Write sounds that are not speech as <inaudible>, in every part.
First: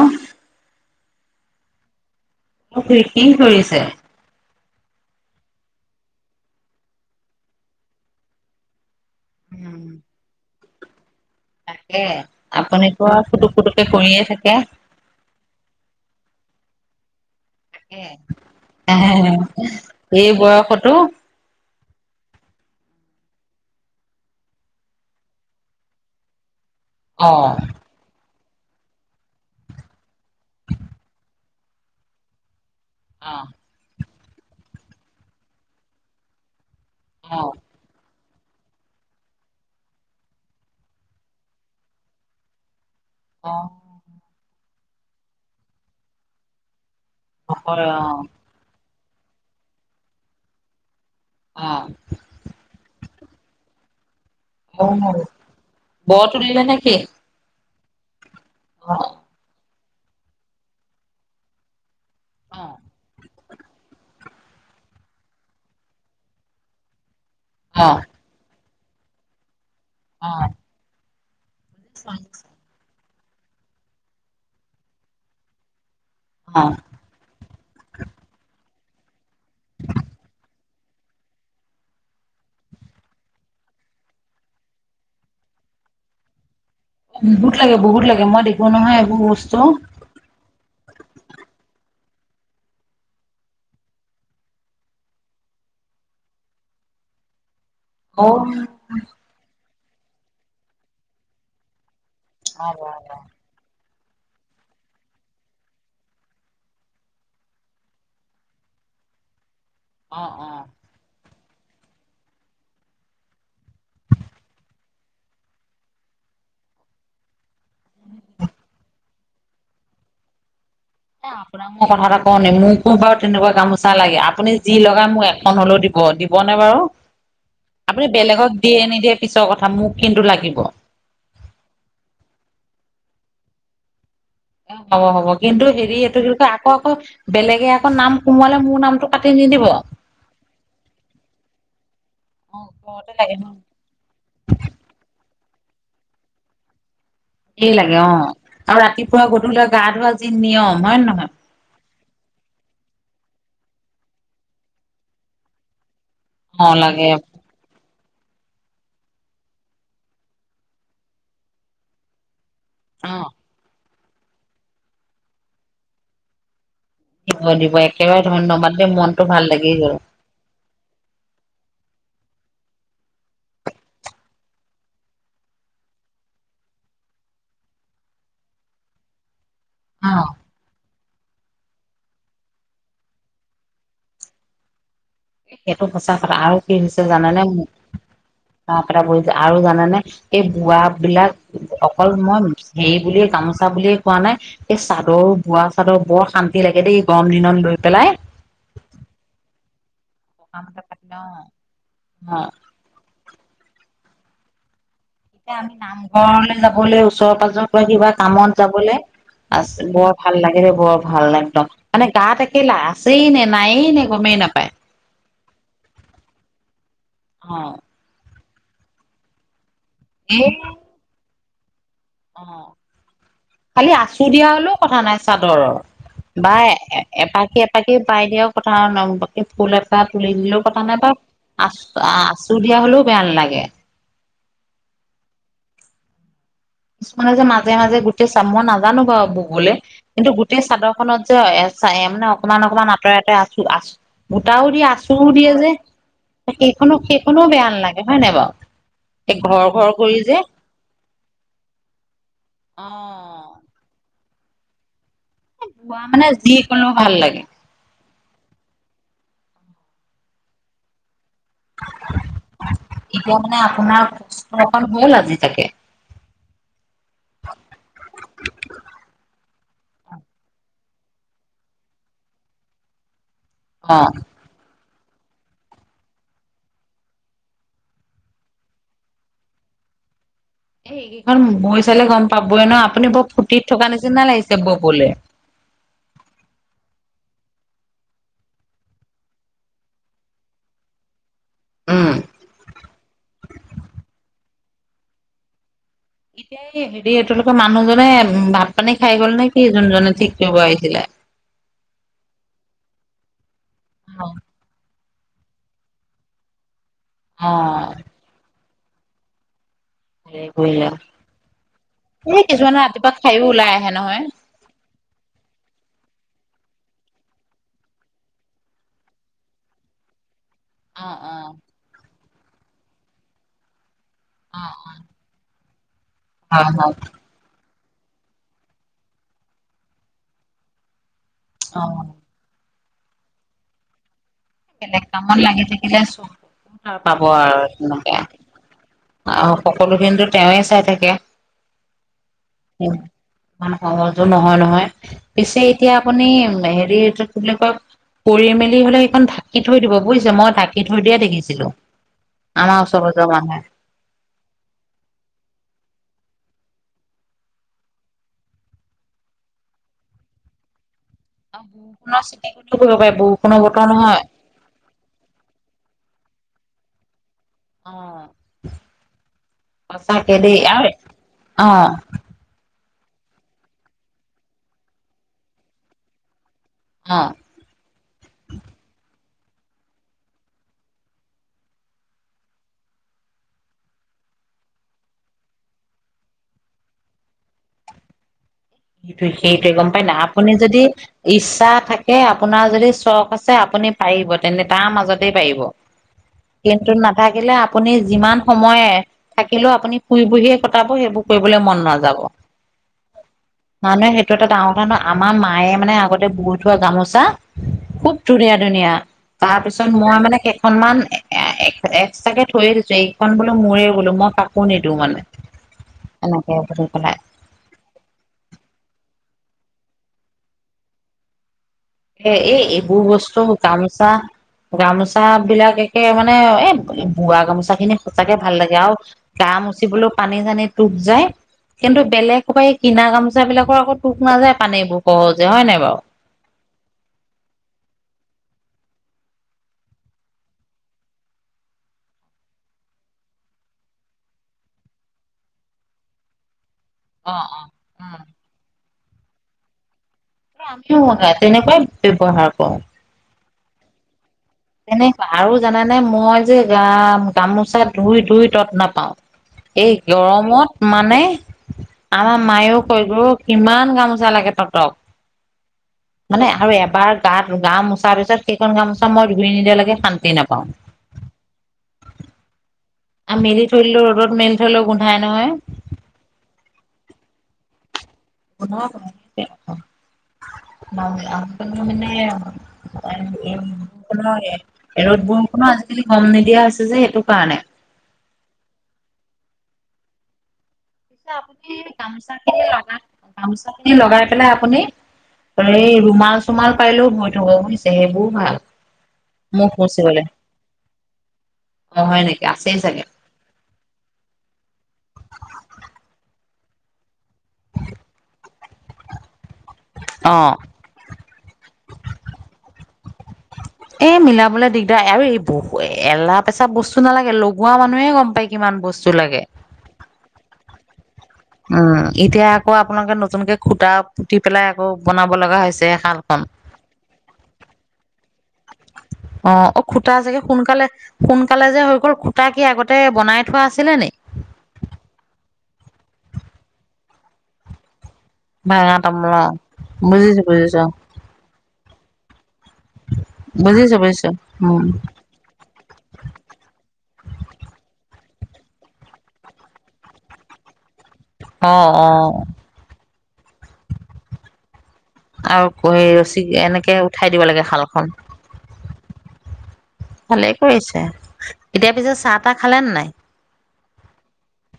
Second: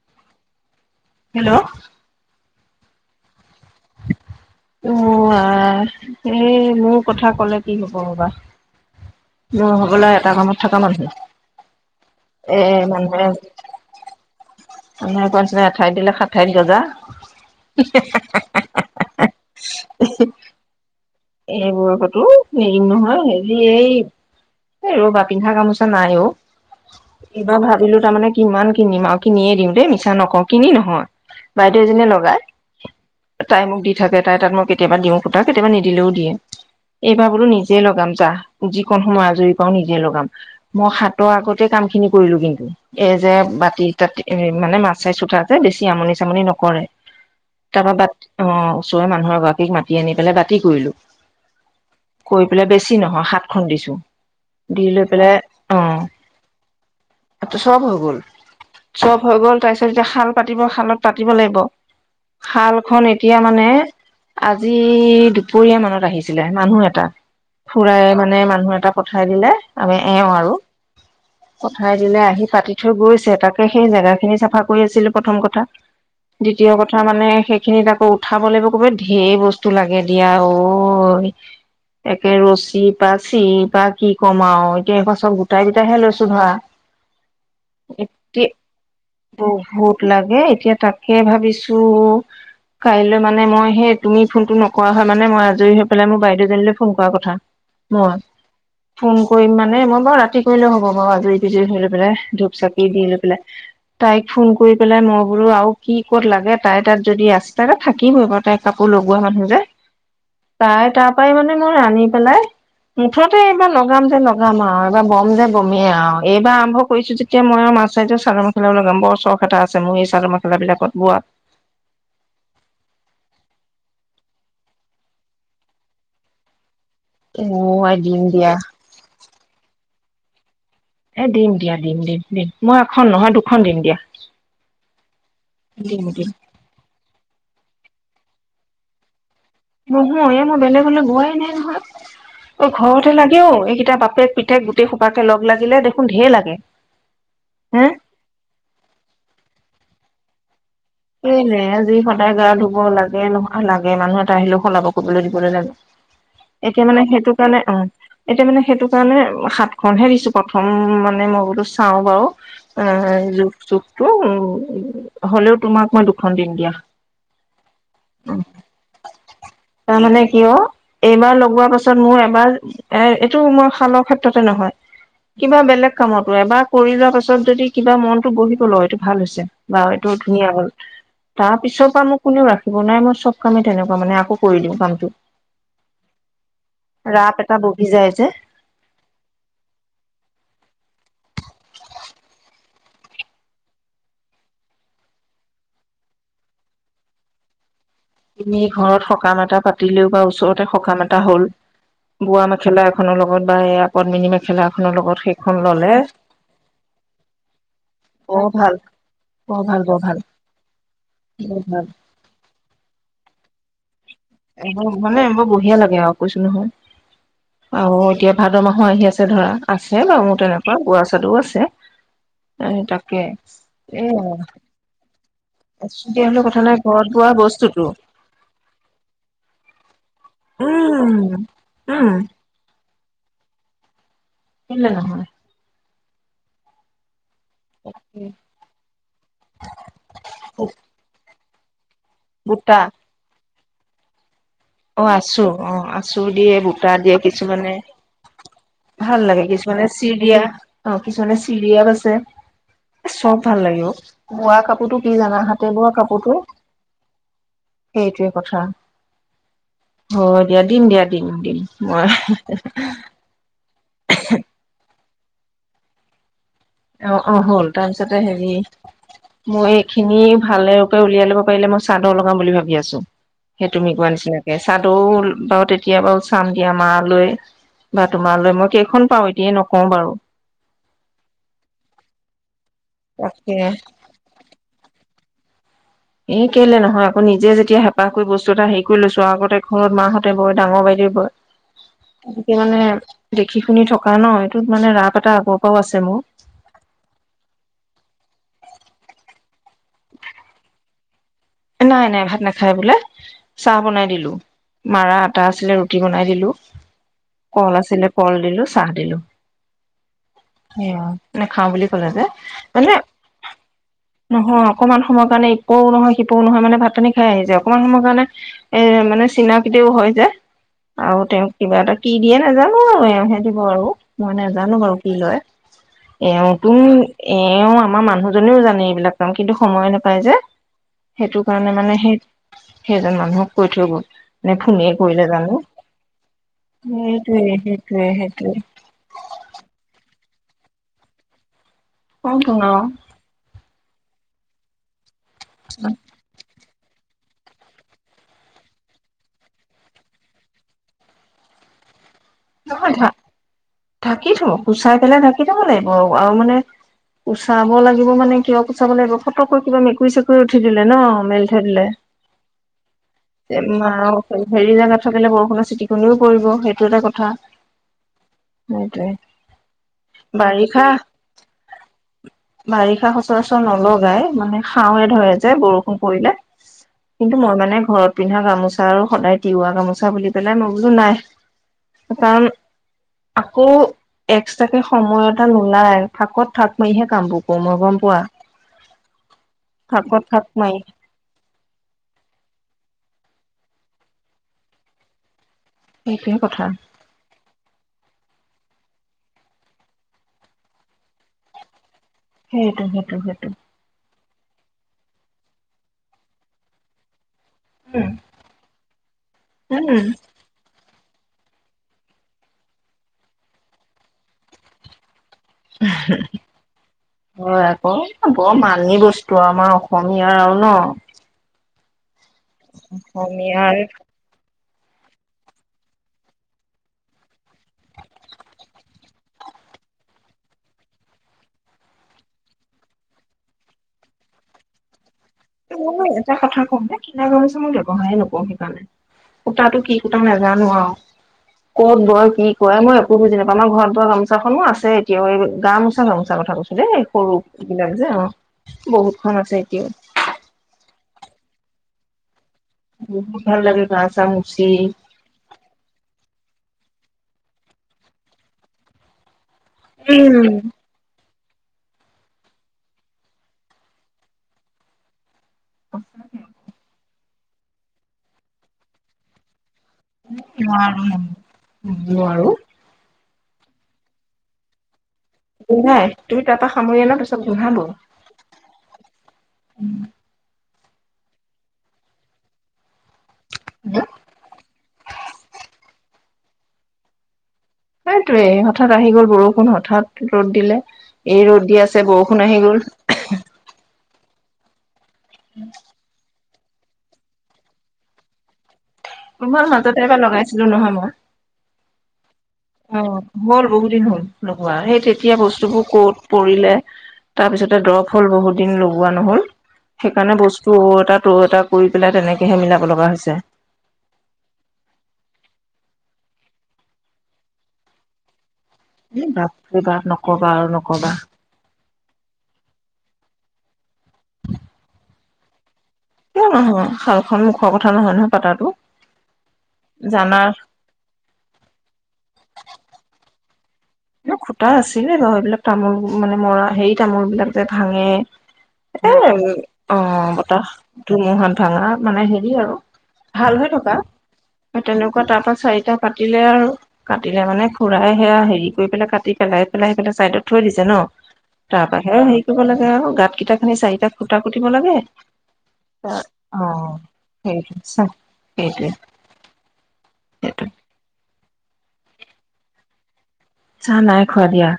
আহ হেল্ল' মোক ক্ৰটিং কৰিছে অ আহ সেই মোৰ কথা কলে কি হ'ব বাবা ন উম, সকললে এটা কামত থকা মানুহ তাকে এ আপুনিতো আৰু মানুহে ফুটুক ফুটুকে কৰিয়ে থাকে। মানুহে কোৱাচনা এঠাই দিলে খ থেংকউ জা এই বয়সতো এইবোৰ কতো হেৰি নহয় হেৰি এই এই ৰবা পিন্ধা গামোচা নাই অ অ', এইবাৰ ভাবিলো তাৰমানে কিমান কিনিম আৰু কিনিয়ে দিম দেই মিছা নকওঁ কিনি নহয় বাইদেউ এজনীয়ে লগাই অ', তাই মোক দি থাকে তাই তাত মই কেতিয়াবা দিওঁ পুতা কেতিয়াবা নি দিলেও দিয়ে এইবাৰ বোলো অ', নিজে লগাম যাহ যিকোন সময় আজৰি পাওঁ নিজে লগাম মই হাতৰ আগতে কাম খিনি কৰিলো কিন্তু এই যে অ'। বাতি তা মানে মাছ চাইছোতা যে বেছি আমনি চামনি নকৰে তাৰপৰা ব অ ওচৰেৰে মানুহৰ গৰাকীক মাতি আনি পেলাই বাতি কৰিলো অ', কৰি পেলাই বেছি নহয় হাত খন দিছো দি অ', পেলাই বৰ তুলিলে নেকি? অ চব হৈ গ'ল অ', চব হৈ গ'ল তাৰ পিছত যেতিয়া শাল পাতিব শালত পাতিব লাগিব শাল অ', খ এতিয়া মানে আজি দু দুপৰীয়া মানত আহিছিলে মানুহ এটা অ', ফুৰাই মানে মানুহ এটা পঠাই দিলে আমি এওঁ আৰু পঠাই দিলে অ'। আহি পাতি থৈ গৈ তাকে সেই জেগা খিনি চাফা কৰি আছিলো প্ৰথম কথা দ্বিতীয় অ', কথা মানে সেইখিনিত আকৌ উঠাব লাগ ক'ব ঢেৰ বস্তু লাগে দিয়া অ একে ৰছী বা চি বা কি কমা আৰু এতিয়া সব চব গোটাই গোটাই হে লৈছো ধৰা বহুত লাগে বহুত লাগে মই এতিয়া দেখো নহয় এইবোৰ বস্তু। বহুত লাগে এতিয়া তাকে ভাবিছো কাইলৈ মানে মই সেই তুমি ফোনটো নক ক হয় মানে মই আজৰি হৈ পেলাই মোৰ বাইদেউজনীলৈ ফোন কৰা কথা মই অ', ফোন কৰি মান মানে মই বাৰু ৰাতি কৰিলেও হ'ব বাৰু আজুৰি বিজুৰি হৈ লৈ পেলাই ধূপ অ', চাকি দি লৈ পেলাই তাইক ফোন কৰি পেলাই মই বোলো আৰু কি ক'ত লাগে তাই তাত যদি আস্তা থাকিবই বাৰু তাই কাপোৰ লগোৱা মানুহ যে অ', অ'। তাই তাৰ পৰাই মানে মই আনি পেলাই মুঠতে এইবাৰ লগাম যে লগাম আৰু এইবাৰ বম যে বমেই আৰু এইবাৰ আৰম্ভ কৰিছো যেতিয়া মই পাঁচ চাইজো চাদ মেখেলা লগাম বৰ চখ এটা আছে মোৰ এই চাদৰ মেখেলা বিলত এ আপোনাক মই কথা এটা কওঁ ন মোকো বাৰু তেনেকুৱা গামোচা লাগে আপুনি যি লগা মোক এখন হ'লেও দিব দিবনে বাৰু অ আই আপুনি দিম বেলেগক দিয়া দিয়ে নিদিয়ে পিছৰ কথা মোক কিন্তু লাগিব এ দিম দিয়া দিম দিম দিম মই এখন নহয় দুখন দিম দিয়া এ হ'ব হ'ব কিন্তু হেৰি দিম এইটো দিম কিয় আকৌ আকৌ বেলেগে আকৌ নাম কোমোৱালে মোৰ নামটো ক নহয় এই মই বেলেগলে গোৱাই নাই নহয় অ ঘৰতে লাগেও এইকেইটা বাপেক পুতেক গোটেই সোপাকে লগ লাগিলে দেখোন ঢেৰ লাগে ধেৰ হে লাগে অ আৰু ৰাতিপুৱা গধূল গা ধোৱা যি নিয়ম হয় নে নহয়? এনে আজি সদায় গা ধুব লাগে নহয় লাগে মানুহ এটা আহিলেও সলাব কৰিবলৈ দিবলৈ লাগে অ একে মানে লাগে সেইটো কাৰণে অ এতিয়া মানে সেইটো কাৰণে সাত খনহে দিছো প্ৰথম মানে মই বোলো চাও বাৰু অ জখ চখটো উ হলেও তোমাক মই দুখন দিন দিয়া দিব দিব একেবাৰে ধন্যবাদ দেই মনটো ভাল লাগি গ'ল। তাৰমানানে কিয় এইবাৰ লগোৱাৰ পাছত মোৰ এবাৰ এ এইটো মই খালৰ ক্ষেত্ৰতে নহয় কিবা বেলেগ কামতো এবাৰ কৰি যোৱা পাছত যদি কিবা মনতটো বহিব লয় এইটো ভাল হৈছে বা অ এইটোও ধুনীয়া হ'ল তাৰ পিছৰ পৰা মোক কোনেও ৰাখিব নাই মই চব কামেই তেনেকুৱা মানে আকৌ কৰি দিওঁ কামটো সেইটো সঁচা কথা আৰু কি হৈছে ৰাপ জানেনেে এটা ব বহি যায় যে পটা পৰিছে আৰু জানোনে এই বোৱা বিলাক অকল মই হেৰি বুলিয়ে গামোচা বুলিয়ে কোৱা নাই সেই চাদৰ বোৱা চাদৰ বৰান লাগে দেই গৰম দিনত লৈ পেলাই তুমি ঘৰত সকাম এটা পা কাতিলেও বা ওচৰতে সকামতে সকাম পাতিলে এটা অ হ'ল অ বোৱা মেখেলা এখনৰ লগত বা এই আ কদ্মিনী মেখেলা এখনৰ লগত সেইখন এতিয়া আমি ললে নামঘৰলৈ যাবলৈ ওচৰ পাজৰ পৰা কিবা বৰ কামত ভাল যাবলৈ আ বৰ ভাল লাগে দে বৰ ভাল বৰ একদম ভাল মানে গাত একেলা আছেই নে নায়েই নে গমেই নাপায় এব মানে বৰ বঢ়িয়া লাগে আৰু কৈছো অ নহয় আৰু এতিয়া ভাদ মাহো আহি আছে ধৰা আছে বাৰু মোৰ এই তেনেকুৱা বৰা চাদও আছে অ এ তাকে খালি এ আছো দিয়া হলেও কথা নাই চাদৰৰ দিয়া হলেও বা কথা নাই ঘৰত বোৱা এপাকি বস্তুটো এপাকি পাই দিয়ে কথা ন ফুল এটা তুলি দিলেও পতা নাই বাৰু উম আচ উম আচু দিয় য়া হ'লেও বেয়া নালাগে কেলে নহয় মানে যে মাজে মাজে গোটেই চাদ মই নাজানো বাৰু বুগলে কিন্তু গোটেই চাদৰ খত যে চাই মানে অকমান বুটা অকণমান আঁতৰে আঁতই আছো আছো গোটাও দিয়ে অ আচুৰো আছো দিয়ে যে অ আছো দিয়ে বুটা সেইখনো দিয়ে সেইখনো বেয়া কিছুমানে নালাগে হয় নাই বাৰু ভাল এই লাগে ঘৰ কিছুমানে ঘৰ চি কৰি যে দিয়া অ কিছুমানে চি বিয় আছে অ চব ভাল লাগিব বোৱা কাপোৰতো কি জানা হাতে বোৱা মানে কাপোৰটো যি কলেও ভাল লাগে সেইটোৱে কথা অ দিয়া দিম দিয়া দিম দিম মই এটোয়া মানে আপোনাৰ কষ্টঅকণ হল আজি তাকে অ অ হ'ল টাইমছতে হেৰি মই এইখিনি ভালকে উলিয়াই লব পাৰিলে মই চাদৰ লগাম বুলি ভাবি আছো সেই তুমি কোৱা অ নিচিনাকে চাদৰও বাৰু তেতিয়া বাৰু চাম দিয়া মা লৈ বা তোমালৈ মই কেইখন পাও এতিয়ে নকওঁ বাৰু এইকেইখন বৈ চালে গম পাবই ন আপুনি বৰ তাকে ফুৰ্তিত থকা নিচিনা লাগিছে ববলে এই কেলে নহয় আকৌ নিজে যেতিয়া হেঁপাহ কৰি বস্তু এটা হেৰি কৰি লৈছো আগতে ঘৰত মাহঁতে বয় ডাঙৰ বাইদেউ বয় উম। গতিকে মানে দেখি শুনি থকা ন এইটোত মানে ৰাপ এটা আগৰ পৰাও আছে মোৰ এতিয় হেৰি এইটোলোকৰ মানুহজনে ভাত পানী খাই গল নে কি যোনজনে ঠিক কৰিব আহিছিলে নাই নাই ভাত নাখায় বোলে চাহ বনাই অ দিলো মাৰা আটা আছিলে ৰুটি বনাই দিলো কল অ', আছিলে কল দিলো চাহ দিলো হেৰি কৰিলে নেখাও বুলি কলে যে এই কিছুমানে মানে ৰাতিপুৱা খায়ো ওলাই আহে নহয় অকমান সময়ৰ কাৰণে একো নহয় শপও নহয় মানে ভাত খানী খাই আহি যায় অকমান সময়ৰ কাৰণে এ মানে চিনাকতিও হৈ যায় অ আৰু অ তেওঁক কিবা এটা কি দিয়ে নাজানো আৰু এওঁ সে দিব আৰু মই অ নাজানো বাৰু কি লয় এওঁ হয় তুম হয় এওঁ আমাৰ মানুহজনেও জানে এইবিলাক কাম কিন্তু সময় নাপায় যে সেইটো কাৰণে অ মানে সেই সেইজন মানুহক কৈ থৈ গ'ল নে ফোনে কেলে কৰিলে মন জানো লাগেছে কি যেছো পাব সেইটোৱে আৰু সেইটোৱে সেনেকে সেইটোৱে সকলো হিন্দুত তেওঁ চাই থাকে ইমান <unintelligible> সহজো নহয় নহয় পিছে এতিয়া আপুনি হ কৰি মেলি হলে সেইখন ঢাকি থৈ দিব বুজিছ মই ঢাকি থৈ দিয়ে দেখিছিলো আমাৰ নহয় ওচৰ ঢা পৰ মানুহে ঢাকি থাব কুচা পেলাই ঢাকি থাব লাগিব আৰু মানে কুচাব লাগিব মানে কিয় কুচাব লাগিব ফতকৈ কিবা মেকুৰী চেকুৰী উঠি দিলে ন মেলি থৈ আৰু ললে বৰষুণৰ চিটিকটিও কৰিব পাৰে বৰষুণৰ বতৰ নহয় হেৰি জোগাত থাকিলে বৰষুণৰ চিট খুন্দও কৰিব সেইটো এটা কথা অ সেইটোৱে পচাকে দ বাৰিষা আৰু অ বাৰিষা সচৰাচৰ নলগাই মানে খাওঁৱে ধৰে যে বৰষুণ পৰিলে অ কিন্তু মই মানে ঘৰত পিন্ধা গামোচা আৰু সদায় তিৱা গামোচা বুলি পেলাই মই বোলো নাই কাৰণ আকৌ এক্সট্ৰাকে সময় এটা নোলাই থাকত থাক মাৰিহে কামবোৰ কৰো মই গম পোৱা সেইটো সেইটোৱে গম পাই নাই থাকত থাক আপুনি মাৰি যদি ইচ্ছা থাকে আপোনাৰ যদি চখ আছে আপ আপুনি পাৰিব তেন্তে তাৰ মাজতেই পাৰিব সেইটোৱে কথা কিন্তু নাথাকিলে আপুনি যিমান সময় থাকিলেও আপুনি শুই বহিয়ে কটাব সেইবোৰ কৰিবলৈ মন নাযাব সেইটো সেইটো সেইটো মানুহে সেইটো এটা ডাঙৰ কথা নহয় আমাৰ মায়ে মানে আগতে বুৈ থোৱা গামোচা খুব ধুনীয়া ধুনীয়া তাৰপিছত উম মই মানে কেইখনমান এক্সট্ৰাকে থৈয়ে দিছো এইখন বোলো মোৰে বোলো মই কাপো নিদিওঁ মানে এনেকে বুলি পেলাই হয় আকৌ বৰ ম ধী বস্তু আমাৰ অসমীয়াৰ আৰু ন এ এ এইবোৰ বস্তু অসমীয়াৰ গামচা গামোচা বিলাক একে মানে এ বোৱা গামোচা খিনি সচাকে ভাল লাগে আৰু গা মুচিবলৈও পানী জানি টোপ যায় কিন্তু বেলেগ বা কিনা গামোচা বিলাকৰ আকৌ টোক নাযায় পানীবোৰ সহজে হয় নাই বাৰু মই এটা কথা কিনা গামোছে মই ব্যৱহায় নকৰো সেইকাৰণে সূতাতটো কি সূতা নোজানো আৰু কত বৰ কি কয় মই একো বুজিাপাওঁ আমাৰ ঘৰত বোৱা গামোচাখননো আছে এতিয়া গামোচা গামোচা কথা কৈছো দেই সৰু অ অ বিলাক যে উম অ বহুত খন আছে এতিয়াও আমিও তেনেকুৱাই ব্যৱহাৰ কৰো। বহুত ভাল লাগে গা চা ম তেনেকুৱা আৰু জানোনে মই যে গ গামোচা ধুই ধুই তত্ নাপাও এই উম গৰমত মানে আমাৰ মায়েও কৈ গো কিমান গামোচা লাগে তহঁতক মানে আৰু এবাৰ গাত গা মোচা পিছত সেইখন গাামোচা মই ধূৰি নিদিয়া লাগে নোৱাৰো নোৱাৰো আৰু মেলি থৈলো ৰ'দত মেলি থলেও গোন্ নাই তুমি তাৰ পৰা সামৰি আ ন পিছত ঘোধাব <unintelligible> ন আ মানে ৰদোৰো ৰ'দ বোৰ কো আজিকালি গম নিদিয়া হৈছে যে সেইটো কাৰণে সেইটোৱে হঠাৎ আহি গ'ল বৰষুণ হঠাৎ ৰ'দ দিলে এই ৰ'দ আপুনি দি আছে গামোচা বৰষুণ আহি খিনি গ'ল লগা গামোচা খিনি লগাই পেলাই আপুনি এই ৰুমাল চুমাল পাৰিলেও হৈ থব বুজিছে সেইবোৰ ভাল মই মুখ সাজতে এব মুচিবলে লগাইছিলো নহয় মই অ হয় নেকি আছেই অ চাগে হ'ল বহুত দিন হ'ল লগোৱা সেই তেতিয়া বস্তুবোৰ কত পৰিলে তাৰপিছতে দৰপ হ'ল বহুত দিন লগোৱা নহল অ সেইকাৰণে বস্তু তাত ত এটা কৰি পেলাই তেনেকেহে মিলাব লগা হৈছে <unintelligible> এ মিলাবলৈ দিগদাৰ আৰু এই বহু এলাহ পেচা বস্তু নালাগে লগোৱা মানুহে গম পায় কিমান বস্তু উম লাগে ভাত কৰিবিবা নকবা আৰু নকবা এতিয়া আকৌ আপোনালোকে নতুনকৈ খুটা পুতি পেলাই আকৌ বনাব লগা হৈছে শালখন কিয় নহয় শালখন মুখৰ কথা নহয় নহয় পাতাটো অ অ খুটা জানা চাগে সোনকালে সোনকালে যে হৈ গ'ল খুটা কি আগতে বনাই থোৱা আছিলে নি খুটা আছিলে ৰ সেইবিলাক তামোল মানে মৰা হেৰি তামোল বিলাক যে ভাঙে ভাঙা এ তামোল অ বুজিছো বতাহ বুজিছো ধুমুহাত ভাঙা মানে হেৰি আৰু ভাল হৈ থকা বুজিছো বুজিছো উম। তেনেকুৱা তাৰ পৰা চাৰিটা কাটিলে আৰু কাটিলে মানে খুৰাই সেয়া হেৰি কৰি পেলাই কাটি পেলাই স পেলাই সিফাই চাইডত থৈ দিছে ন অ', তাৰপােও অ'। হেৰি কৰিব লাগে আৰু গাত কেইটা খি চাৰিটাুটা কুটিব লাগে আৰু হেৰি ৰছী অ এনেকে উঠাই দিব লাগে সেইেই শালখন সেইটোৱেই ভালেই কৰিছে এতিয়া পিছে চাহ তাহ খালে নে নাই চাহ নাই খোৱা দিয়া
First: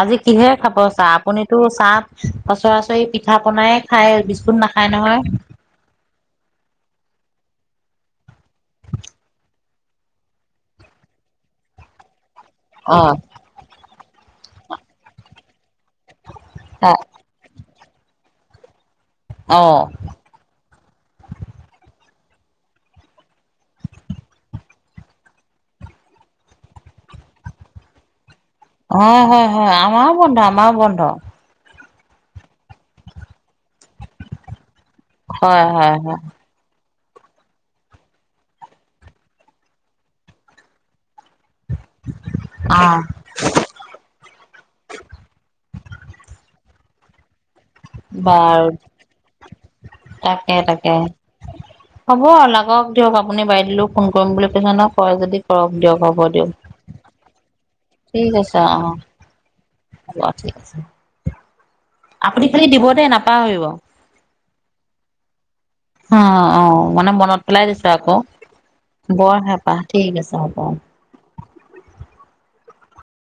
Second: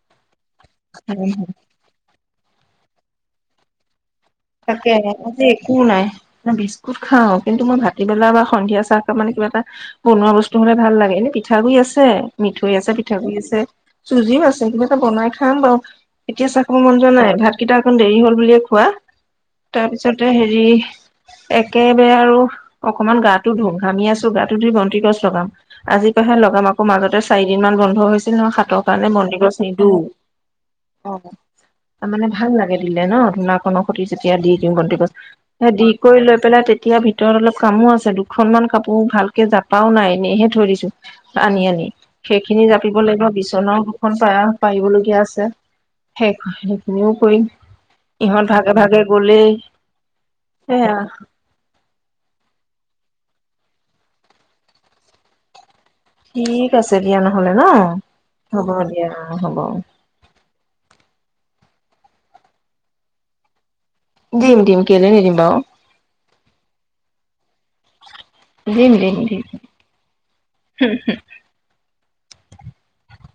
আজি কিহে খাব চাহ আপুনিতো চাহ সচৰাচৰি পিঠা পনাই খাই তাকে আতে একো নাই ন বিস্কুট খাও কিন্তু মই ভাটিবেলা বা সন্ধিয়া চাহকাপ মানে কিবা এটা বনোৱা বস্তু হলে ভাল লাগে এনে পিঠাগু়ি আছে মিঠৈ আছে অ', পিঠাগু়ড়ি আছে চুজিও আছে কিন্তিবা এটা বনাই খাম বাৰু এতিয়া চাহ খাব মন অ', যোৱা নাই ভাতকেইটা এখন দেৰি হল বুলিয়ে খোৱা তাৰ পিছতে হেৰি হয় একেবাৰে আৰু অকনমান গাটো ধ ঘামি আছো গাটো ধুই বন্তি গছ লগাম আজিৰ পৰাহে ব আকো মাজতে চাৰিদিন মান বন্ধ হৈছে নহয় হাতৰ কাৰণে হয়, মন্দিৰ হয়, গছ হয় নিদো আমাৰো বন্ধ আমাৰো বন্ধ। অ তাৰ মানে ভাল লাগে দিলে ন ধূনাখনৰ সৈতে যেতিয়া দি দিওঁ বন্তি হয়, দি হয়, হয় কৰি লৈ পেলাই তে এতিয়া ভিতৰত অলপ কামো আছে দুখনমান কাপোৰ ভালকে জাপাও নাই এনেইহে থৈ দিছো আনি আনি সেইখিনি জাপিব অ' লাগিব বিচন দুখন প পাৰিবলগীয়া আছে শেষ সেইবোৰ কৰি বা তাকে তাকে এয়া হ'ব আৰু লাগক দিয়ক আপুনি বাইদিলেও ফোন কৰিম বুলি কৈছে ন হয় যদি কৰক দিয়ক হ'ব দিয়ক। ঠিক আছে দিয়া নহলে ন হ'ব দিয়া হ'ব অল ঠিক আছে আপুনি খালি দিব দে নাপাহ হৰিব দিম দিম কেলে নিদিম বাৰু অ অ মানে মনত পেলাই দিছো আকৌ দিম দিম বৰ দিম হেঁপাহ ঠিক আছে হ'ব